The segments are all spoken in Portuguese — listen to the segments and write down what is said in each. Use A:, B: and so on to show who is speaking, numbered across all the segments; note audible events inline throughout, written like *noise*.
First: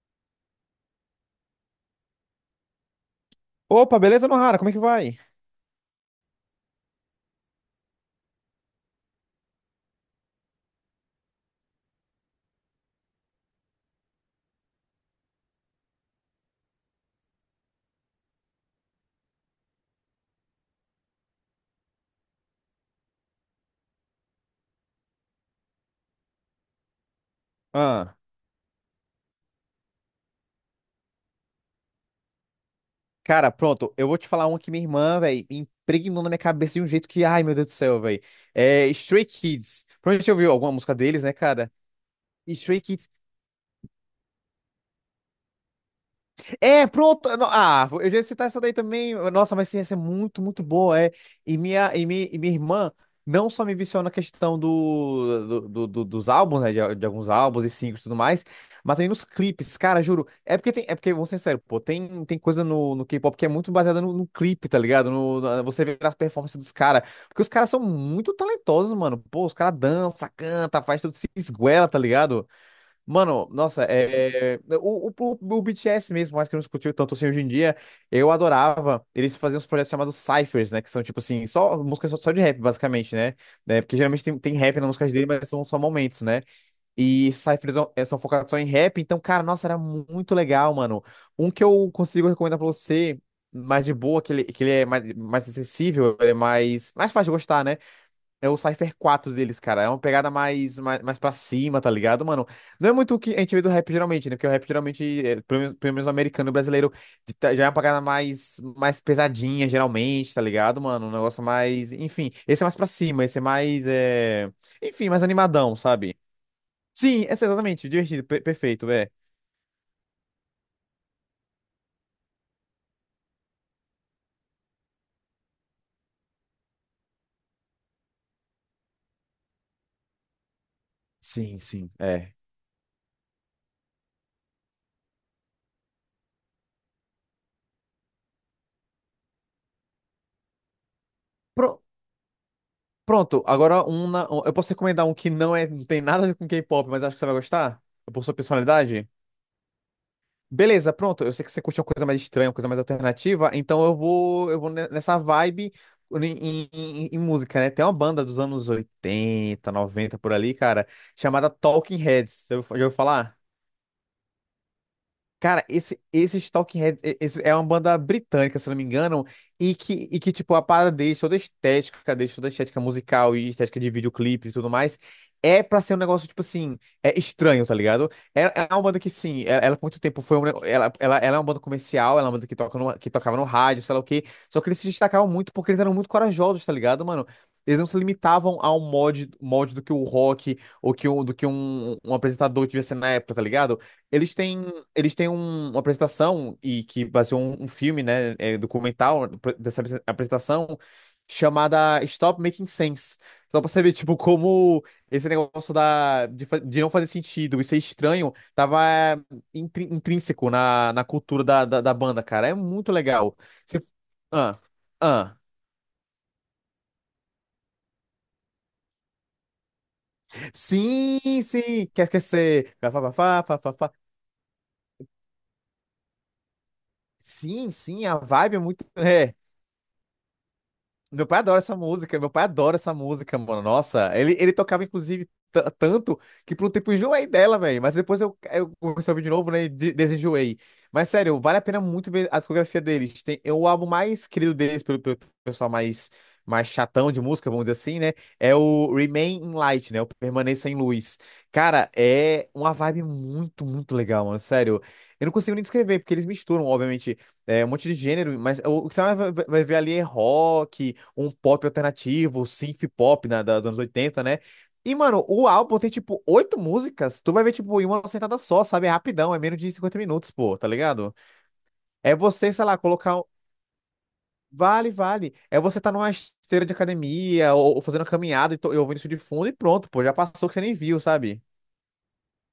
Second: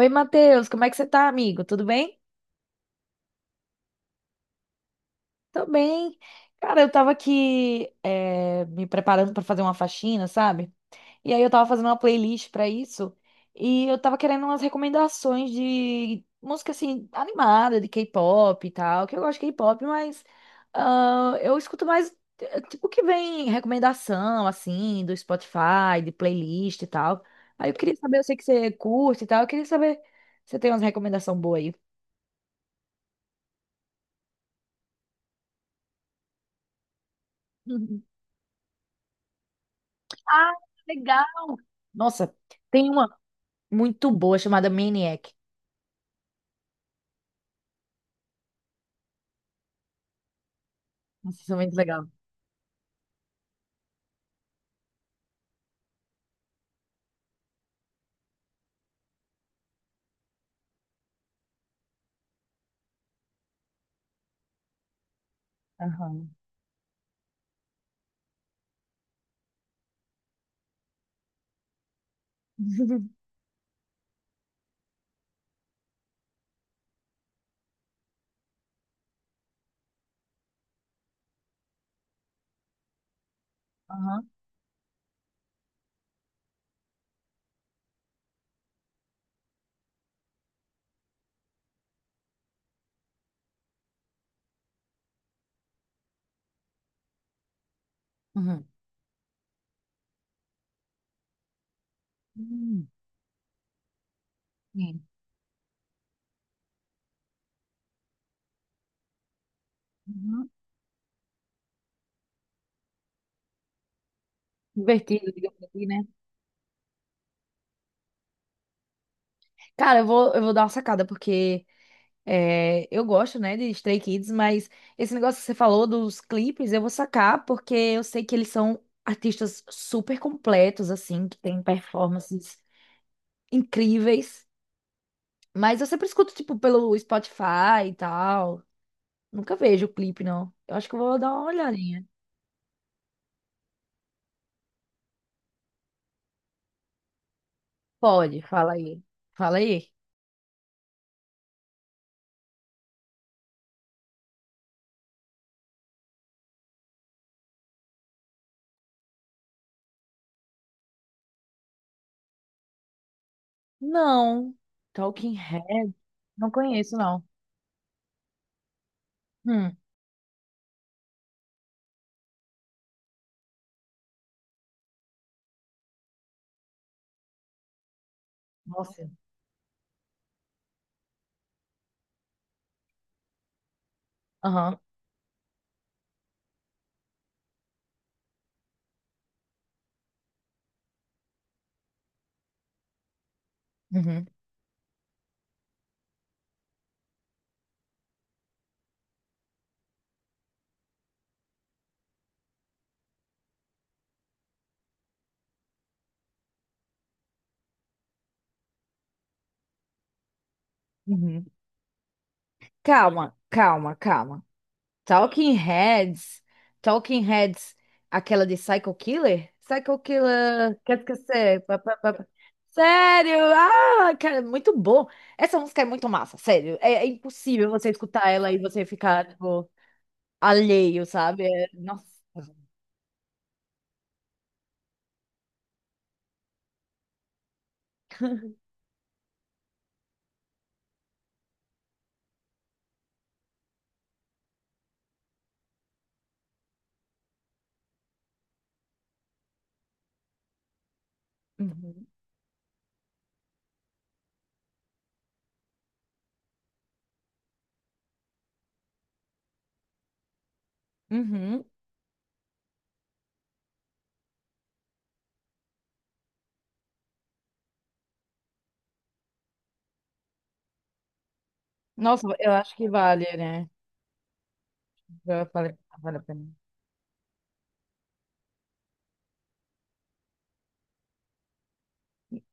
A: Oi, Matheus, como é que você tá, amigo? Tudo bem?
B: Opa, beleza, Nohara? Como é que vai?
A: Tô bem. Cara, eu tava aqui me preparando pra fazer uma faxina, sabe? E aí eu tava fazendo uma playlist pra isso e eu tava querendo umas recomendações de música assim animada, de K-pop e tal, que eu gosto de K-pop, mas ah, eu escuto mais tipo que vem recomendação assim do Spotify, de playlist e tal. Aí eu queria
B: Ah,
A: saber, eu sei que você curte e tal, eu queria saber se você tem umas recomendações boas aí.
B: cara, pronto. Eu vou te falar uma que minha irmã, velho, impregnou na minha cabeça de um jeito que, ai, meu Deus do céu,
A: *laughs*
B: velho. É Stray Kids. Provavelmente já ouviu
A: Ah,
B: alguma música deles,
A: legal!
B: né, cara?
A: Nossa,
B: E Stray
A: tem uma
B: Kids
A: muito boa chamada Maniac.
B: É, pronto. Ah, eu já ia citar essa daí também. Nossa, mas sim, essa é muito, muito boa. É.
A: Nossa, isso é
B: E
A: muito
B: minha, e
A: legal.
B: mi- e minha, irmã não só me viciou na questão dos álbuns, né? De alguns álbuns e singles e tudo mais, mas também nos clipes, cara, juro. É porque, vou ser sincero, pô, tem coisa no K-pop que é muito baseada no clipe, tá ligado? No, na- Você vê as
A: Aham,
B: performances dos caras. Porque os caras são muito talentosos, mano. Pô, os caras dançam, canta, faz tudo, se esguela, tá ligado? Mano, nossa, o BTS mesmo, mais que eu não escutei tanto assim hoje em dia, eu adorava. Eles faziam uns projetos chamados Cyphers, né? Que são tipo assim, só músicas só de rap, basicamente, né? Né, porque geralmente
A: aham,
B: tem, tem rap nas músicas dele, mas são só momentos, né? E Cyphers são focados só em rap, então, cara, nossa, era muito legal, mano. Um que eu consigo recomendar pra você, mais de boa, que ele é mais acessível, ele é mais fácil de gostar, né? É o
A: aham.
B: Cypher 4 deles, cara. É uma pegada mais pra cima, tá ligado, mano?
A: Hum,
B: Não é muito o que a gente vê do rap geralmente, né? Porque o rap
A: sim.
B: geralmente, pelo menos o americano e o brasileiro, já é uma pegada mais pesadinha, geralmente, tá
A: Uhum.
B: ligado, mano? Um negócio mais. Enfim, esse é mais pra cima, esse é mais. Enfim, mais
A: Divertido, digamos
B: animadão,
A: assim, né?
B: sabe? Sim, esse é assim, exatamente, divertido, perfeito, é.
A: Cara, eu vou dar uma sacada, porque é, eu gosto, né, de Stray Kids, mas esse negócio que você falou dos clipes, eu vou sacar, porque eu sei que eles são artistas super completos, assim, que
B: Sim,
A: têm
B: sim, é.
A: performances incríveis. Mas eu sempre escuto, tipo, pelo Spotify e tal. Nunca vejo o clipe, não. Eu acho que eu vou dar uma
B: Pro-
A: olhadinha.
B: Pronto, agora um, na- um- eu posso recomendar um que não tem nada a ver com K-pop, mas acho que você vai gostar? É. Por sua
A: Pode, fala aí.
B: personalidade?
A: Fala aí.
B: Beleza, pronto. Eu sei que você curte uma coisa mais estranha, uma coisa mais alternativa, então eu vou nessa vibe em, música, né? Tem uma banda dos anos 80, 90 por ali, cara, chamada Talking Heads. Você já ouviu falar?
A: Não. Talking
B: Cara,
A: Head.
B: esse, esses
A: Não
B: Talking
A: conheço,
B: Heads e-
A: não.
B: esse é uma banda britânica, se não me engano, e
A: Hum.
B: que tipo, a parada deles, toda a estética deles, toda a estética musical e estética de videoclipes e tudo mais, é pra ser um negócio, tipo assim, é estranho, tá ligado? É, é uma banda
A: Nossa.
B: que, sim, ela por muito tempo foi um, ne- ela é uma banda comercial, ela é uma banda que tocava no rádio, sei lá o quê, só que
A: Aham.
B: eles se destacavam muito porque eles eram muito corajosos, tá ligado, mano? Eles não se limitavam ao mod do que o rock ou do que um apresentador devia ser na época, tá ligado?
A: Uhum.
B: Eles têm eles têm uma apresentação e que baseou um filme, né, documental dessa apresentação chamada Stop Making Sense. Só pra saber, tipo, como esse negócio de não fazer sentido e ser estranho tava intrínseco na cultura
A: Uhum.
B: da banda, cara. É muito
A: Calma,
B: legal. Você-
A: calma, calma.
B: Ah, ah.
A: Talking Heads. Talking Heads. Aquela de Psycho Killer? Psycho Killer. Quer
B: Sim,
A: esquecer? Pá,
B: sim,
A: pá,
B: quer
A: pá, pá.
B: esquecer. Fá, fá,
A: Sério?
B: fá, fá, fá, fá.
A: Ah, cara, muito bom. Essa música é muito massa, sério. É impossível
B: Sim,
A: você
B: sim, a
A: escutar ela
B: vibe
A: e
B: é muito.
A: você ficar,
B: É.
A: tipo. Alheio,
B: Meu pai
A: sabe?
B: adora essa
A: Nossa.
B: música, meu pai adora essa música, mano. Nossa, ele tocava, inclusive, tanto que por um tempo eu enjoei dela, velho. Mas depois eu comecei a ouvir de novo, né? E desenjoei. Mas sério, vale a pena muito ver a discografia deles. Tem, é o álbum mais querido deles, pelo pessoal mais chatão de música, vamos dizer assim, né? É o Remain in Light, né? O Permaneça em Luz. Cara,
A: Uhum.
B: é uma vibe muito, muito legal, mano. Sério. Eu não consigo nem descrever, porque eles misturam, obviamente. É, um monte de gênero, mas o que você ver ali é rock, um
A: Uhum.
B: pop alternativo, synth pop né, dos anos 80, né? E, mano, o álbum tem, tipo, oito músicas, tu vai ver, tipo, em uma sentada só, sabe? É rapidão, é menos de 50 minutos, pô, tá ligado? É
A: Nossa, eu
B: você, sei
A: acho
B: lá,
A: que
B: colocar...
A: vale, né?
B: Vale, vale.
A: Eu
B: É
A: falei,
B: você tá numa
A: vale a pena.
B: esteira de academia ou fazendo uma caminhada e ouvindo isso de fundo e pronto, pô, já passou que você nem viu, sabe?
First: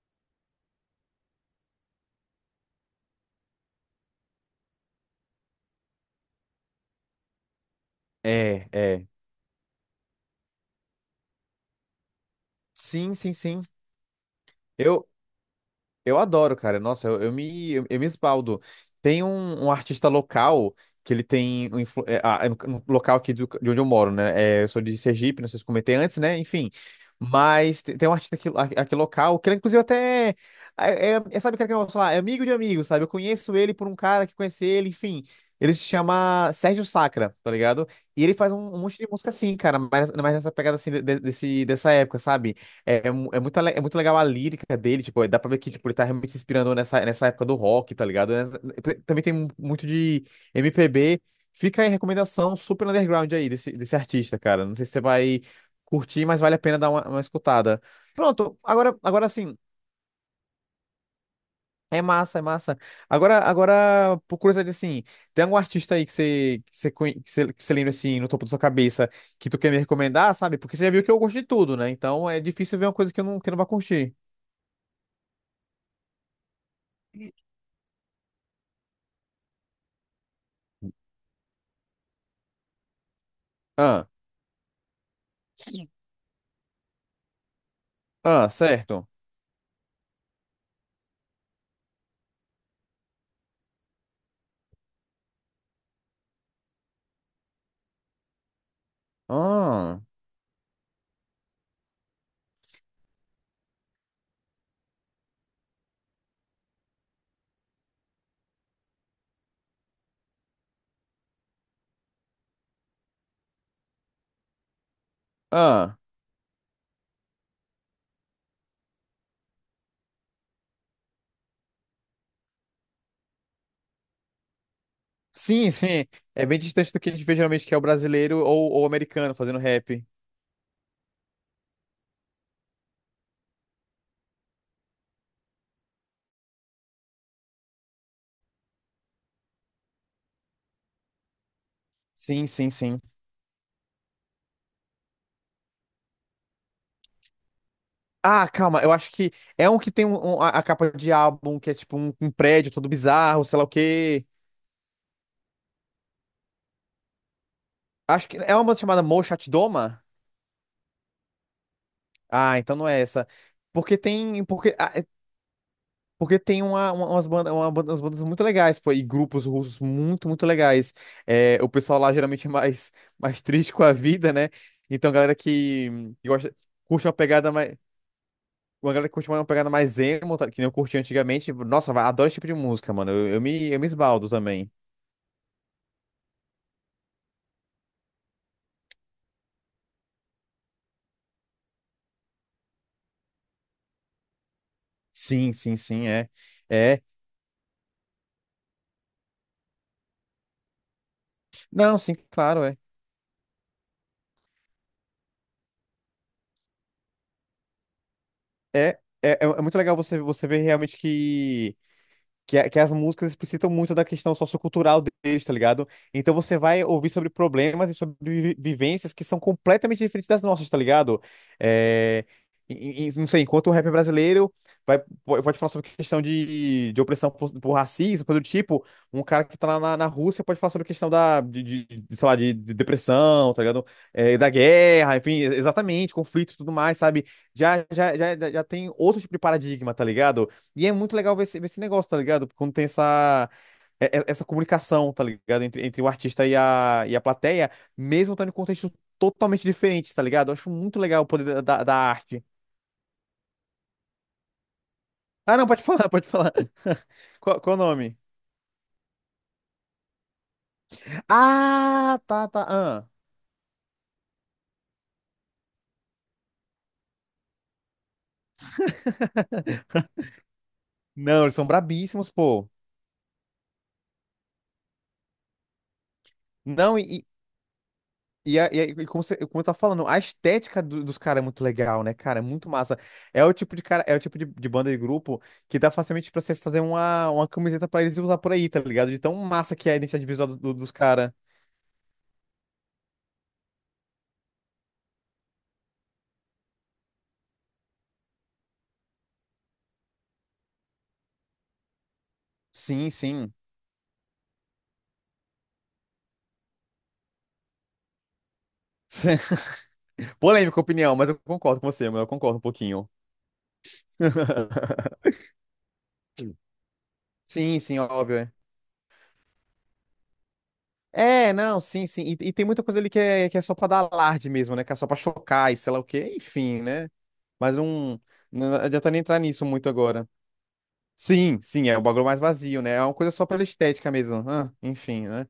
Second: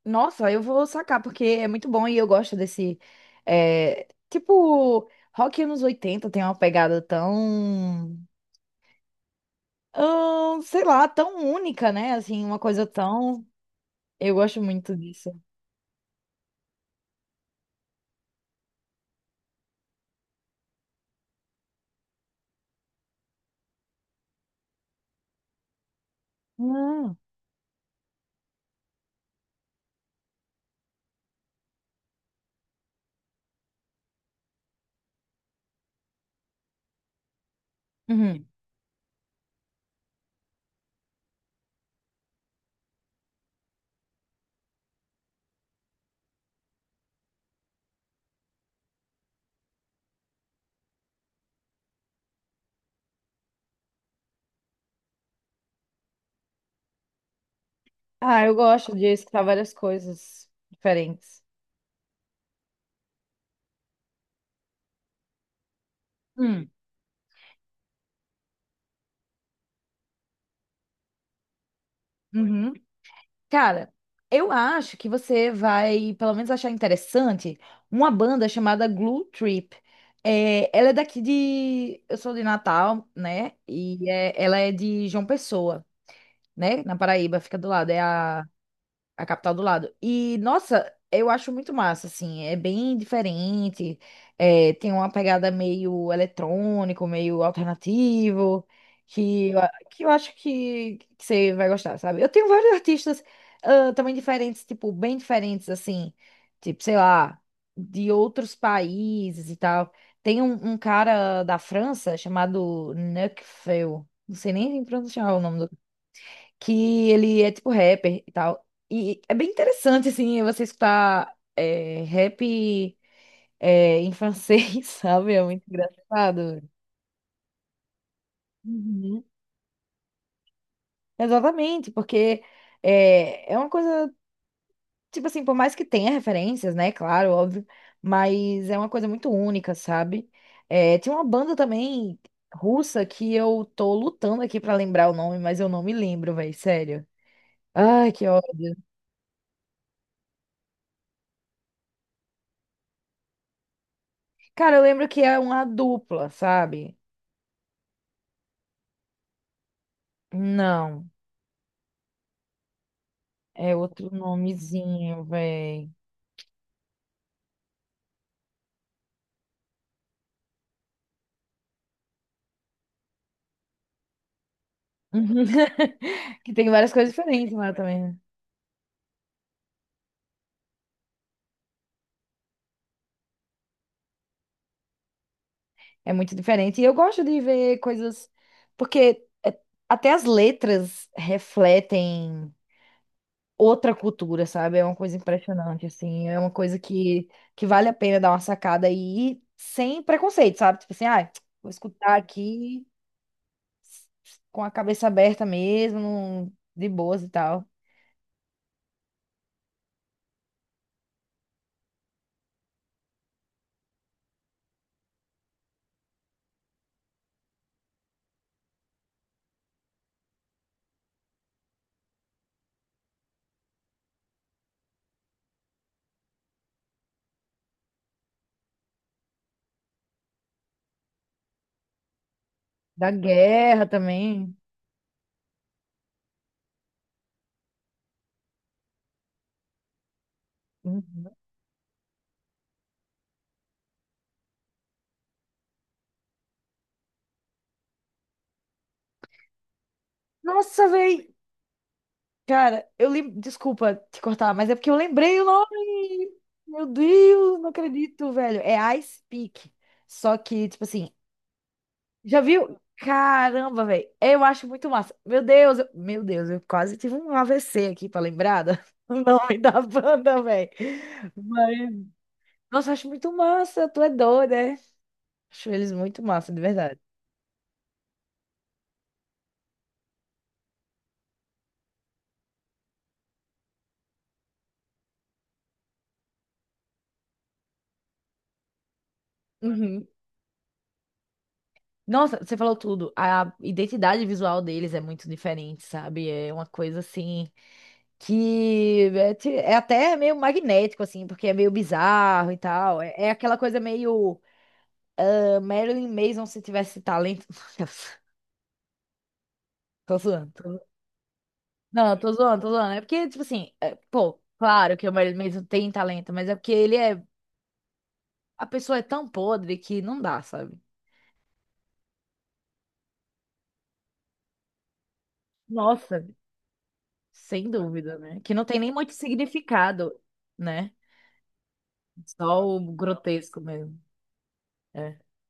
A: Nossa, eu vou sacar, porque é muito bom e eu gosto desse. É, tipo, rock anos 80 tem uma pegada tão.
B: É, é.
A: Sei lá, tão única, né? Assim, uma coisa
B: Sim, sim,
A: tão.
B: sim.
A: Eu gosto muito
B: eu
A: disso.
B: Eu adoro, cara. Nossa, eu me esbaldo. Tem um artista local que ele tem. É no local aqui de onde eu moro, né? É, eu sou de Sergipe, não sei se comentei antes, né? Enfim.
A: Não.
B: Mas tem um artista aqui, aqui local, que ele, inclusive até. É, sabe aquele que eu falar? É amigo de amigo, sabe? Eu conheço ele por um cara que conhece ele, enfim. Ele se chama Sérgio Sacra, tá ligado? E ele
A: Uhum.
B: faz um monte de música assim, cara, mas nessa pegada assim dessa época, sabe? É muito legal a lírica dele, tipo, dá pra ver que tipo, ele tá realmente se inspirando nessa época do rock, tá ligado? Também tem muito de MPB. Fica aí a recomendação super underground aí desse artista, cara. Não sei se você vai curtir, mas vale a pena dar uma escutada.
A: Ah, eu
B: Pronto,
A: gosto
B: agora,
A: de
B: agora
A: escutar
B: sim,
A: várias coisas diferentes.
B: é massa, é massa. Agora, por curiosidade, assim, tem algum artista aí
A: Hum.
B: que você, conhe- que você lembra, assim, no topo da sua cabeça, que tu quer me recomendar, sabe? Porque você já viu que eu gosto de tudo, né? Então é
A: Uhum.
B: difícil ver uma coisa que eu não vá
A: Cara,
B: curtir.
A: eu acho que você vai, pelo menos, achar interessante uma banda chamada Glue Trip. É, ela é daqui de. Eu sou de Natal, né?
B: Ah.
A: Ela é de João Pessoa, né? Na Paraíba, fica do lado. É a
B: Ah, certo.
A: a capital do lado. E, nossa, eu acho muito massa, assim. É bem diferente. É, tem uma pegada meio eletrônico, meio alternativo, que, eu a-
B: Ah,
A: que eu acho que você vai gostar, sabe? Eu tenho vários artistas também diferentes, tipo, bem diferentes, assim. Tipo, sei lá, de outros países e tal. Tem um cara da França chamado Nekfeu. Não sei nem pronunciar o nome do
B: ah.
A: que ele é tipo rapper e tal. E é bem interessante, assim, você escutar rap em francês, *laughs* sabe? É muito
B: Sim, *laughs* sim. É bem
A: engraçado.
B: distante do que a gente vê geralmente, que é o brasileiro ou o
A: Uhum.
B: americano fazendo rap.
A: Exatamente, porque é uma coisa, tipo assim, por mais que tenha referências, né? Claro, óbvio, mas é uma coisa muito única, sabe? É, tinha uma banda também
B: Sim, sim, sim.
A: russa que eu tô lutando aqui pra lembrar o nome, mas eu não me lembro, velho, sério. Ai, que
B: Ah,
A: ódio.
B: calma, eu acho que é um que tem a capa de álbum que é tipo um prédio todo bizarro, sei lá o quê.
A: Cara, eu lembro que é uma dupla, sabe?
B: Acho que é uma banda chamada Mo Chat Doma?
A: Não,
B: Ah, então não é essa.
A: é
B: Porque
A: outro
B: tem.
A: nomezinho, véi.
B: Porque tem umas bandas muito legais, pô, e grupos russos muito, muito legais. É, o pessoal lá geralmente é mais, *laughs* mais triste com a vida, né? Então, a galera que
A: *laughs* Que
B: gosta,
A: tem várias
B: curte
A: coisas
B: uma pegada
A: diferentes lá
B: mais.
A: também, né?
B: Uma galera que curte uma pegada mais emo, tá, que nem eu curti antigamente. Nossa, adoro esse tipo de música, mano. Eu me esbaldo também.
A: É muito diferente. E eu gosto de ver coisas. Porque até as letras refletem outra cultura, sabe? É uma coisa
B: Sim, sim,
A: impressionante,
B: sim,
A: assim.
B: é.
A: É uma coisa
B: É.
A: que vale a pena dar uma sacada e ir sem preconceito, sabe? Tipo assim, ah, vou
B: Não, sim,
A: escutar
B: claro, é.
A: aqui com a cabeça aberta mesmo, de boas e tal.
B: É muito legal você, ver realmente que. Que, as músicas explicitam muito da questão sociocultural deles, tá ligado? Então você vai ouvir sobre problemas e sobre vivências que são completamente diferentes das nossas, tá ligado? É, não sei, enquanto o rap brasileiro pode falar sobre questão de opressão por racismo, coisa do tipo, um cara que tá lá na Rússia pode falar sobre questão de, sei lá, de
A: Da
B: depressão, tá
A: guerra
B: ligado? É, da
A: também.
B: guerra, enfim, exatamente, conflito e tudo mais, sabe? Já tem outro tipo de paradigma, tá ligado? E é muito
A: Uhum.
B: legal ver esse negócio, tá ligado? Quando tem essa comunicação, tá ligado? Entre o artista e a plateia, mesmo estando em contextos totalmente diferentes, tá ligado? Eu acho
A: Nossa,
B: muito legal o
A: velho.
B: poder da arte.
A: Cara, desculpa te cortar, mas é porque eu lembrei o
B: Ah, não, pode *laughs* falar, pode
A: nome.
B: falar.
A: Meu
B: *laughs*
A: Deus,
B: Qual,
A: não
B: qual o nome?
A: acredito, velho. É Ice Peak. Só que, tipo assim,
B: Ah,
A: já
B: tá, tá.
A: viu?
B: Ah.
A: Caramba, velho. Eu acho muito massa. Meu Deus, meu Deus, eu quase tive um AVC aqui pra lembrada. *laughs* O nome da banda, velho.
B: Não, eles são
A: Mas,
B: brabíssimos, pô.
A: nossa, eu acho muito massa. Tu é doida, né? Acho eles muito massa, de
B: Não,
A: verdade.
B: e, como eu tava falando, a estética dos caras é muito legal, né, cara? É muito massa. É o tipo de cara, é o tipo de banda e grupo que dá facilmente pra você fazer uma camiseta pra eles usar por aí, tá ligado? De tão massa que é a
A: Uhum.
B: identidade visual dos caras.
A: Nossa, você falou tudo. A identidade visual deles é muito diferente, sabe? É uma coisa assim que é até meio magnético, assim, porque é meio bizarro e tal.
B: Sim,
A: É
B: sim.
A: aquela coisa meio Marilyn Manson se tivesse talento. *laughs* Tô
B: *laughs*
A: zoando.
B: Polêmica opinião, mas eu concordo com você,
A: Não,
B: eu
A: tô
B: concordo
A: zoando,
B: um
A: tô zoando. É
B: pouquinho.
A: porque, tipo assim, pô, claro que o
B: *laughs*
A: Marilyn Manson tem talento, mas é porque ele é.
B: Sim, sim, óbvio, é.
A: A pessoa é tão podre que não dá, sabe?
B: É, não, sim, sim. E tem muita coisa ali que é só pra dar alarde mesmo, né? Que é só pra chocar e sei lá o
A: Nossa,
B: quê, enfim, né?
A: sem
B: Mas
A: dúvida,
B: não,
A: né? Que não
B: não
A: tem nem
B: adianta
A: muito
B: nem entrar nisso muito
A: significado,
B: agora.
A: né?
B: Sim, sim, é o bagulho mais
A: Só
B: vazio,
A: o
B: né? É uma coisa só
A: grotesco
B: pela
A: mesmo.
B: estética mesmo. Ah,
A: É.
B: enfim, né?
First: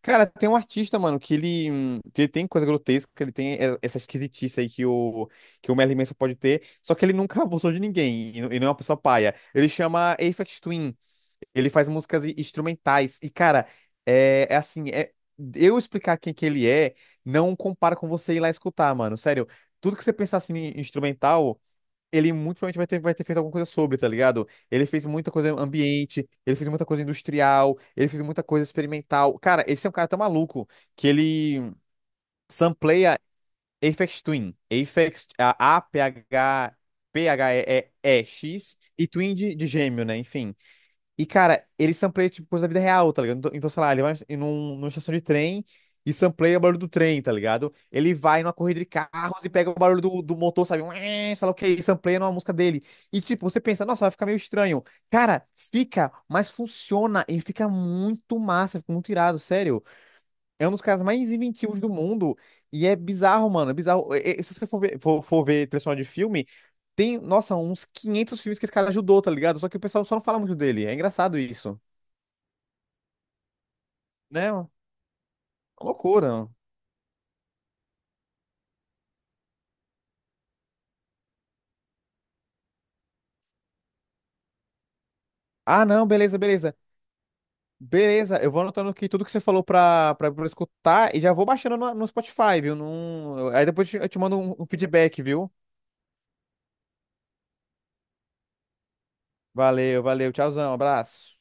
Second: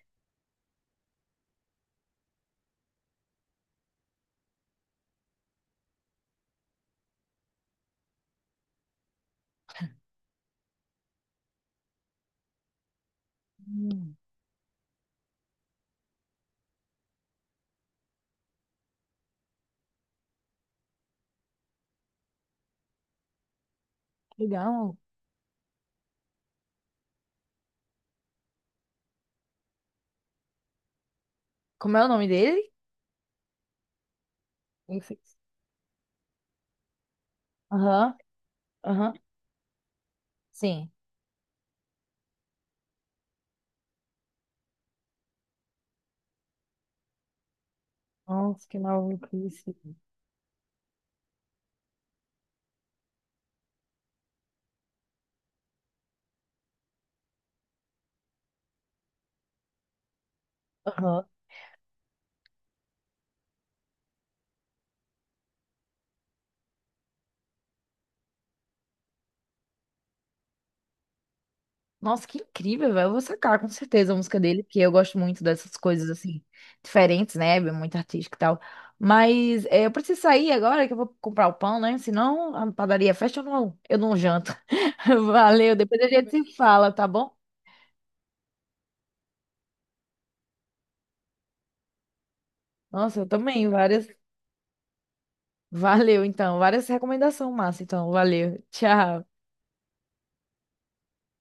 B: Cara, tem um artista, mano, que ele tem coisa grotesca, ele tem essa esquisitice aí que o Merlin Manson pode ter, só que ele nunca *laughs* abusou de ninguém, e não é uma pessoa paia. Ele chama Aphex Twin, ele faz músicas instrumentais, e cara,
A: Hum,
B: é assim, eu explicar quem que ele é, não compara com você ir lá escutar, mano, sério. Tudo que você pensar assim em instrumental ele muito provavelmente vai ter feito alguma coisa sobre, tá ligado? Ele
A: legal.
B: fez muita coisa ambiente, ele fez muita coisa industrial, ele fez muita coisa experimental. Cara, esse é um cara tão maluco que ele
A: Como é o nome dele?
B: sampleia Aphex Twin, Aphex
A: Enfis.
B: A-P-H, P-H-E-E-X, e
A: Aham,
B: E X, e
A: aham.
B: Twin de gêmeo, né? Enfim.
A: Sim.
B: E, cara, ele sampleia, tipo, coisa da vida real, tá ligado? Então, sei lá, ele vai numa estação de trem e sampleia o barulho do trem, tá ligado? Ele vai numa
A: Nossa, que
B: corrida de carros e pega o
A: maluquice.
B: barulho do motor, sabe? Sei lá o que, e sampleia numa música dele. E, tipo, você pensa, nossa, vai ficar meio estranho. Cara, fica, mas funciona e fica muito massa, fica muito irado, sério. É um dos caras
A: Aham.
B: mais inventivos do mundo. E é bizarro, mano. É bizarro. Se você for ver, for ver trilha sonora de filme, tem, nossa, uns 500 filmes que esse cara ajudou, tá ligado? Só que o pessoal só não fala muito dele. É engraçado isso,
A: Nossa, que incrível, velho. Eu vou sacar com certeza a música
B: né? É
A: dele,
B: uma
A: porque eu gosto muito dessas coisas assim,
B: loucura.
A: diferentes, né? É muito artística e tal. Mas eu preciso sair agora que eu vou comprar o pão, né? Senão a padaria fecha, eu não janto. *laughs* Valeu,
B: Ah,
A: depois
B: não,
A: a gente
B: beleza,
A: se
B: beleza.
A: fala, tá bom?
B: Beleza, eu vou anotando aqui tudo que você falou pra eu escutar e já vou baixando no Spotify, viu?
A: Nossa, eu
B: Aí
A: também,
B: depois eu te
A: várias.
B: mando um feedback, viu?
A: Valeu, então. Várias recomendações, massa. Então, valeu. Tchau.
B: Valeu, valeu. Tchauzão, abraço.